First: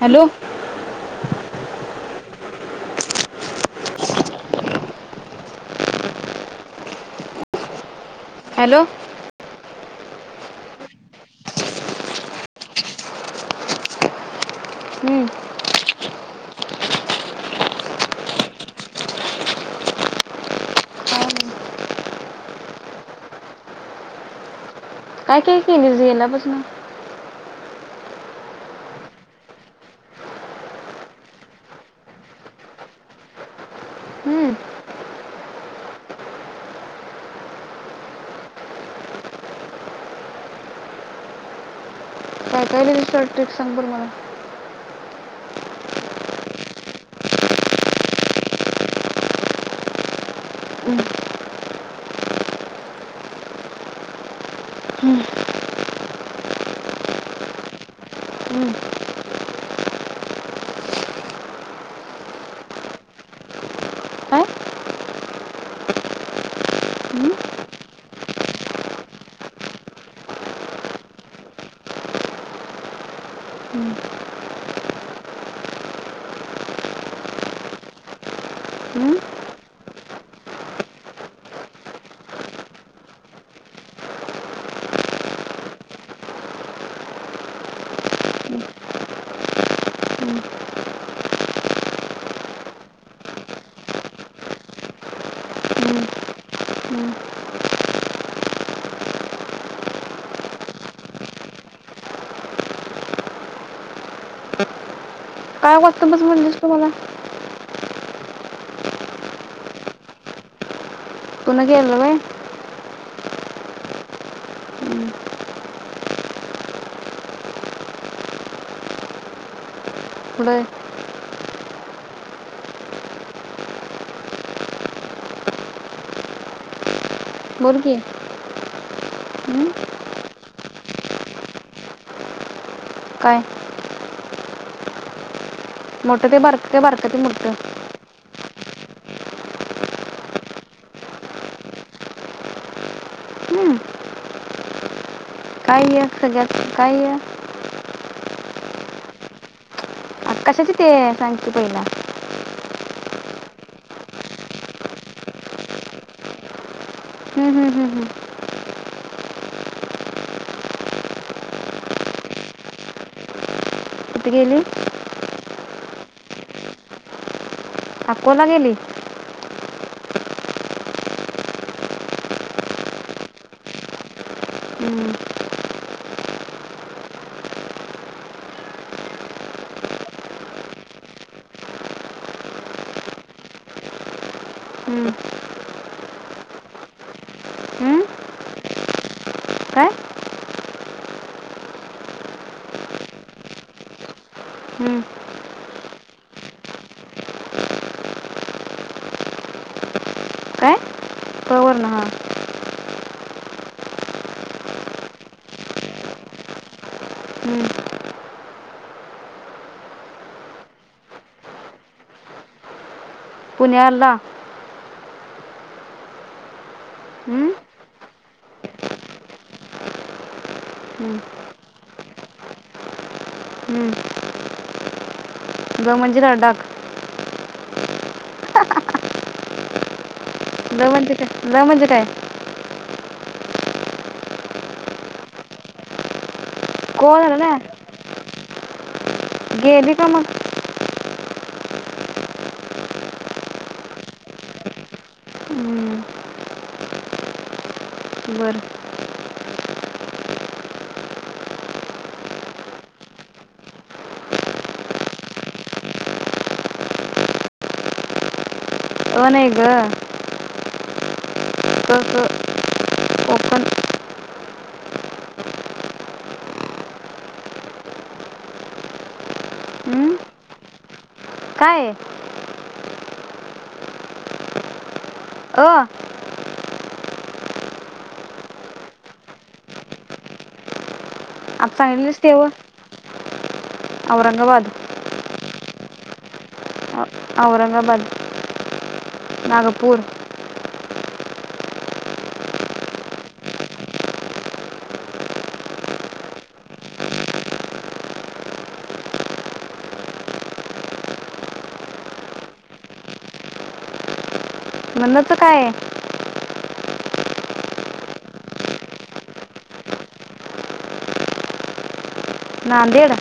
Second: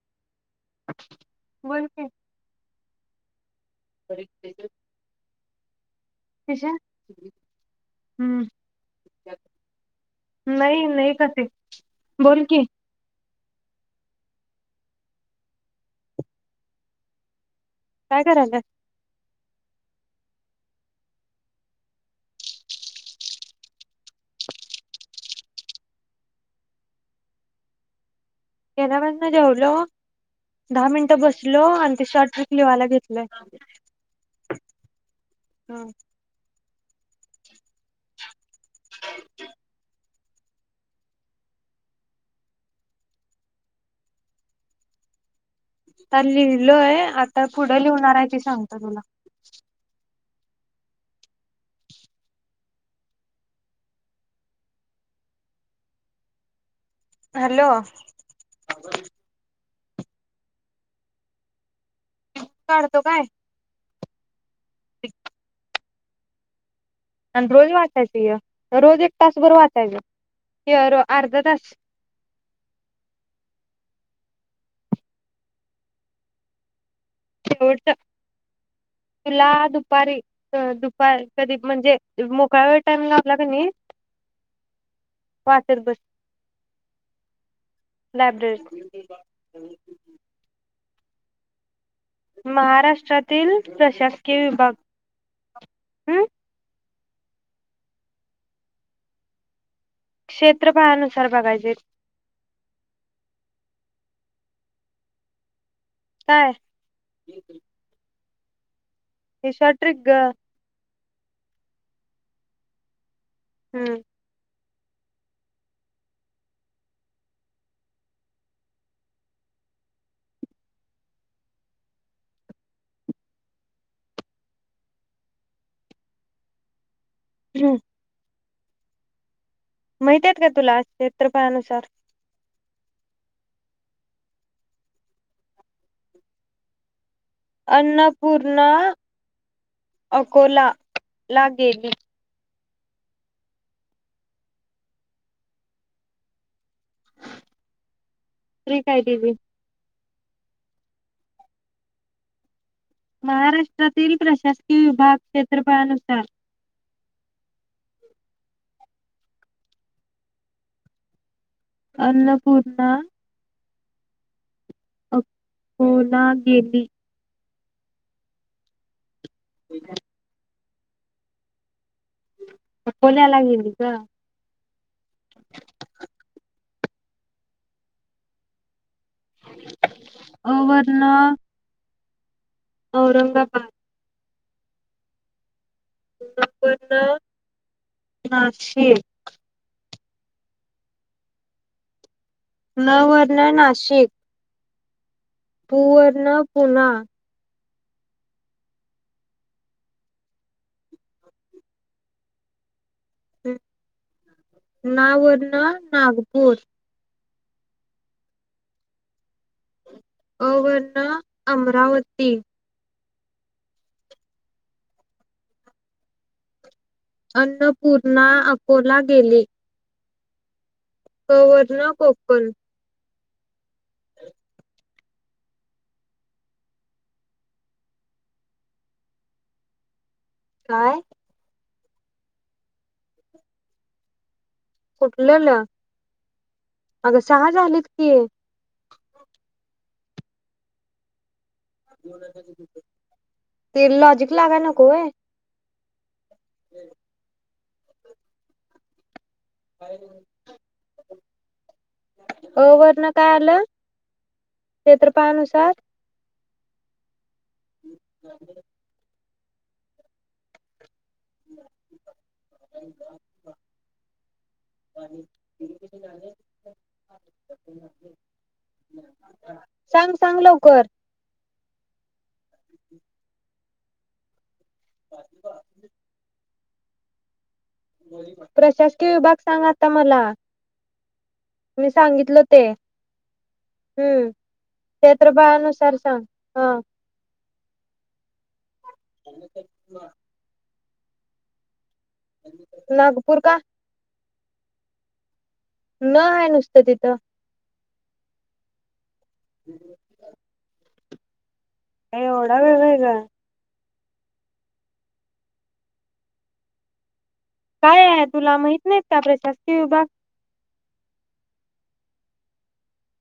Hello की. पडीत [inaudible] [inaudible] हम्म. Hello नई नई काते बोल की. हम्म. काय करायलाय? काय काय केलंस गेल्यापासन. गेल्यापासनं जेवलो, दहा मिनटं बसलो, आणि ते शॉर्ट ट्रिक लिवायला घेतलय हम्म, ह. काय केलं शॉट ट्रिक सांग बर मला. तर लिहिलय आता पुढं लिवणार आहे ती सांगत तुला. हम्म, हम्म, हॅलो, हम्म. हावरी. काढतो काय? काय एक. हम्म, आणि रोज वाचायचय रोज एक तासभर वाचायचं य [unintelligible] अर्धा तास हम्म, शेवटच हम्म, तुला दुपारी अ दुपा कधी म्हणजे मोकळा वेळ टाईम लावला क नई वाचत बस लायब्ररी. हम्म, महाराष्ट्रातील प्रशासकीय विभाग हम्म, हम्. हम्म. क्षेत्रफळानुसार बघायचे. काय वाटतं मच काय म्हणजस तु मला? हेशा ट्रिग ग. कून घवलग. हम्म. बर. मुर्गी. महितेत. का [unintelligible] तुला क्षेत्रफळानुसार. काय? मोठे ते बारक ते बारक. कधी मुडग. ना अकोला ला गेली. हम्म, काय य सजा काय य. फ्री कायतिवी. अ कशाची ते सांगते पहिला. महाराष्ट्रातील प्रशासकीय विभाग क्षेत्रफळानुसार. हम्म हम्म हम्म हम्म. अन्नपूर्णा. कती गेली. ह [inaudible] होला गेल्ली अकोला गेली [unintelligible] अकोला ला गेली ग हम्म अवरण औरंगाबाद हम्म, न वरण हम्म. नाशिक काय नवर्ण नाशिक हम्म, पु वरण पुना काय कवर ना हां ना वरण नागपूर हम्म, अ वरण अमरावती पुण्याला हम्म, अन्नपूर्णा अकोला गेले हम्म, क वरण कोकण हम्म. ग म्हणजे ग डाख लं म्हणजे काय ल म्हणजे काय ते फुठलंलं को अगं झालं सहा ना झालेत की गेली का मग तेर लॉजिक लागय नकोय हम्म, बर अ वरन काय आलं क्षेत्रफळानुसार [inaudible] अ नाही ग तर कोकण सांग हम्म, सांग लवकर काय [inaudible] [inaudible] अ प्रशासकीय विभाग सांग आता मला मी सांगितलीस सांगितलं व ते हम्म औरंगाबाद क्षेत्रफळानुसा स र सा औरंगाबाद नागपूर नागपूर का न आहे नुसतं तिथं एवढा वेळ व्हय ग मग न चं काय काय आहे तुला माहित नाही का प्रशासकीय विभाग नांदेड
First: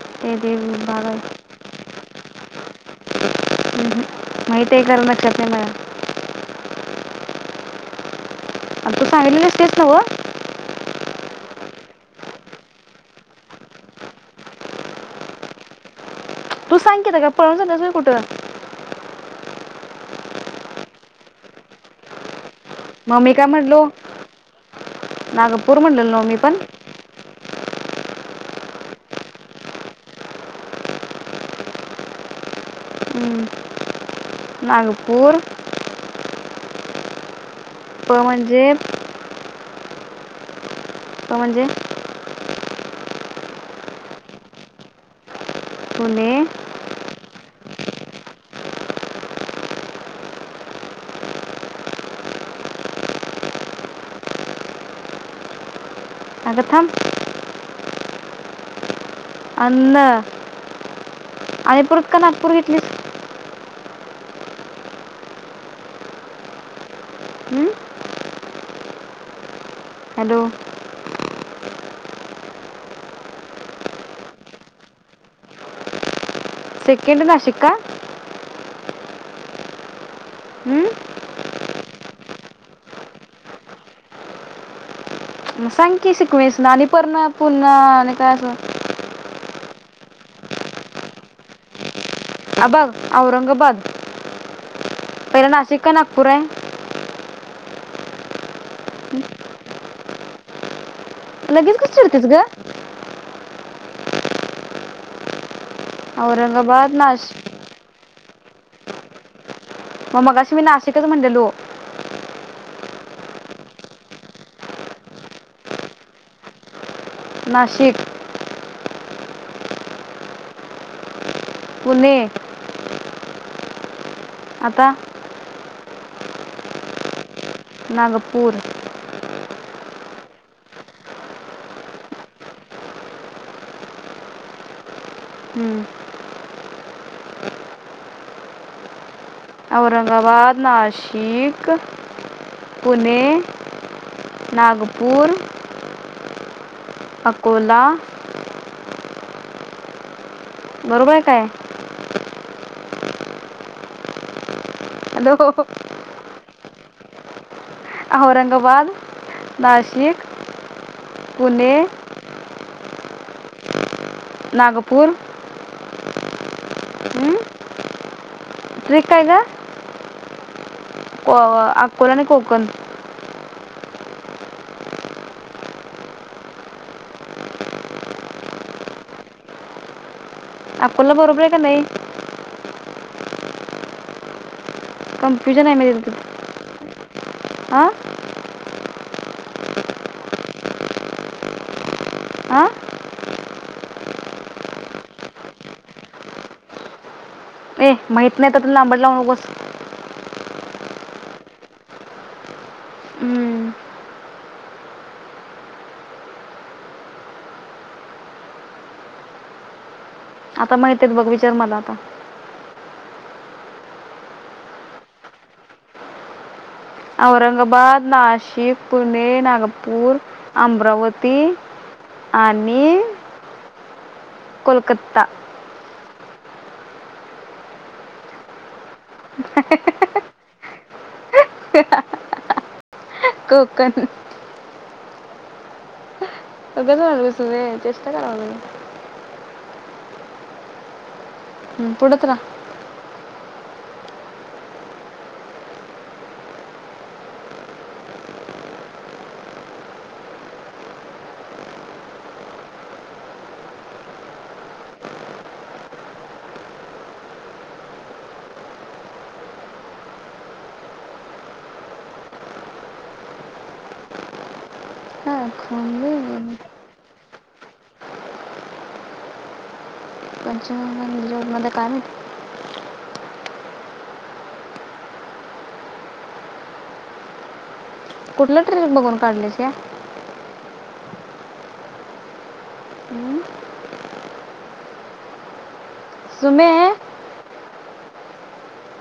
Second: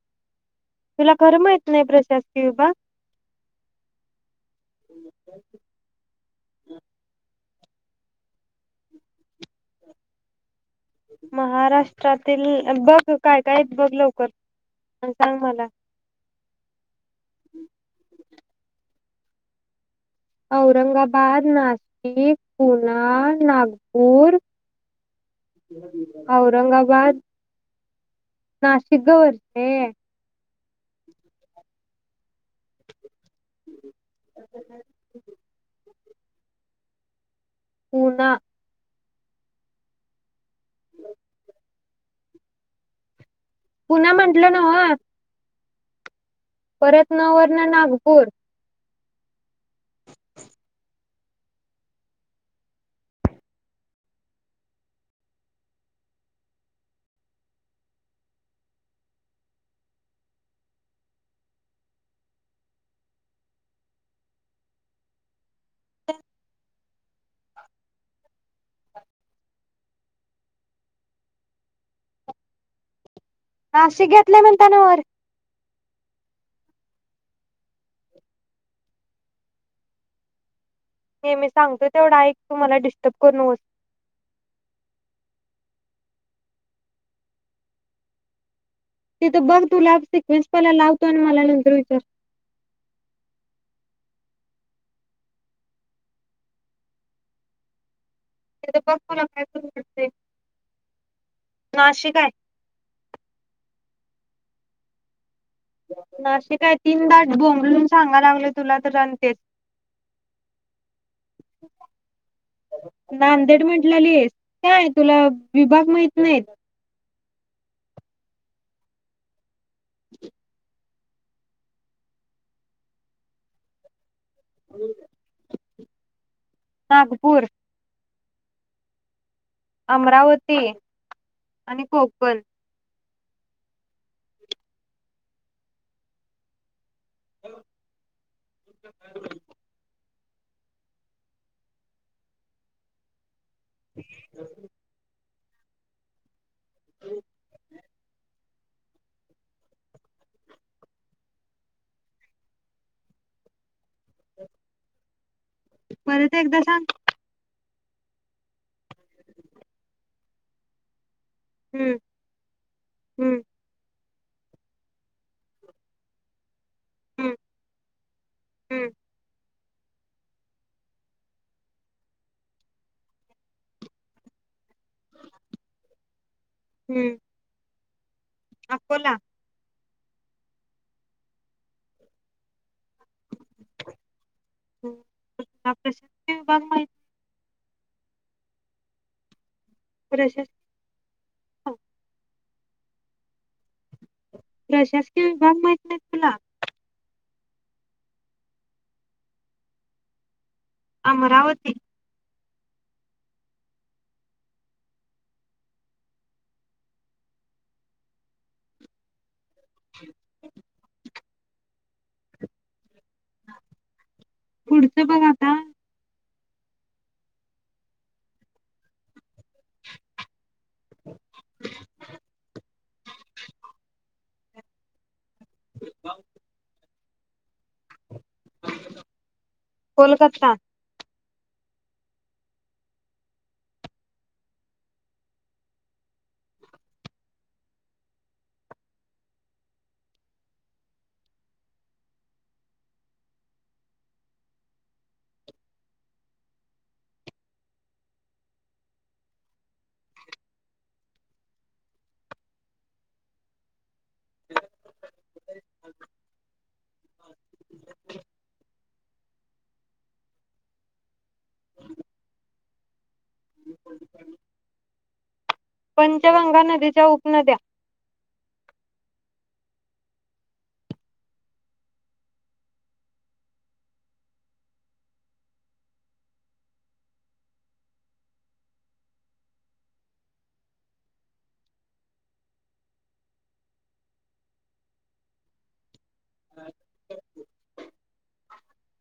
[unintelligible] भाग तुला आहे खरं माहित नाही प्रशासन क्यूबा ह माहित आहे खरं, लक्षात नाही माझ्या. आ तु सांगीतलेलीस तेच नव? महाराष्ट्रातील बघ काय? काय? हाइत बघ लवकर अन सांग मला. तू सांग किता आता पळून चालल्यास व्हय कुठ? औरंगाबाद, नाशिक पुणा, मग मी काय म्हटलो नागपूर, नागपूर म्हटलेलं ना मी पण औरंगाबाद नाशिक ग वर्षे. हम्म, नागपूर प पुणा म्हणजे पा म्हजे पुन्हा म्हंटलं नव पुणे त्यात न वरन नागपूर अग थांब. अंन अनिपूरत का नागपूर घेतलीस? हम्म, हॅलो. नाशिक घेतलय म्हणताना वर सेकंड नशिक का? हम्म, ते मी सांगतोय तेवढा ऐक तूमला डिस्टर्ब करू नकोस. म सांग की सिकवेंस ना आणि पर्ण पुन्हा आणि काय असं? तिथं बघ तुला सिक्वेन्स पहिला लावतो आणि मला नंतर विचार. अ बघ औरंगाबाद. पहिला नाशिक का नागपूराय? तेथ बघ तुला काय करू वाटते? लगेच कस चिडतीस आहे. ग? नाशिक हाय औरंगाबाद तीनदा नाश बोंबलून सांगा लागलोय तुला तर अनतेच म मागाशी मी नाशिकच म्हणलेलो. नांदेड म्हंटलेलीस. काय तुला विभाग माहित नाहीत? नाशिक [inaudible] पुणे आता नागपूर नागपूर अमरावती आणि कोकण हम्म [unintelligible] औरंगाबाद नाशिक पुणे नागपूर अकोला बरोबर काय हॅलो परत एकदा सांग औरंगाबाद नाशिक पुणे हम्म हम्म नागपूर हम्म हम्म ट्रिक अ अकोला आणि कोकण हम्म अकोला अकोला बरोबर आहे का नाही प्रशती बघ माहिती आा प्रेश हा आ प्रशासकीय विभाग माहित नाही तुला ए माहित नाही तु लांबड लावू नकोस अमरावती हम्म. ह आता माहित आहेत बघ विचार मला आता पुढचं बघ आता औरंगाबाद नाशिक पुणे पुणे नागपूर अमरावती आणि कोलकत्ता [inaudible] कोलकातता ते कोकण सध्याचण विसून र चचेष्टा कराव हम् बोलत रहा [inaudible] हा खोंदे पंचगंगा नदीच्या उपनद्या मध का कुठलं ट्रे बघून काढल्याची या सुमे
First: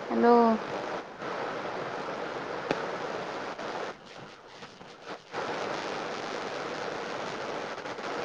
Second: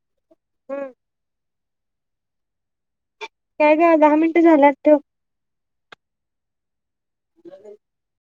हॅलो हम्म काय ग दहा मिनटं झाल्यात ठेव. [inaudible]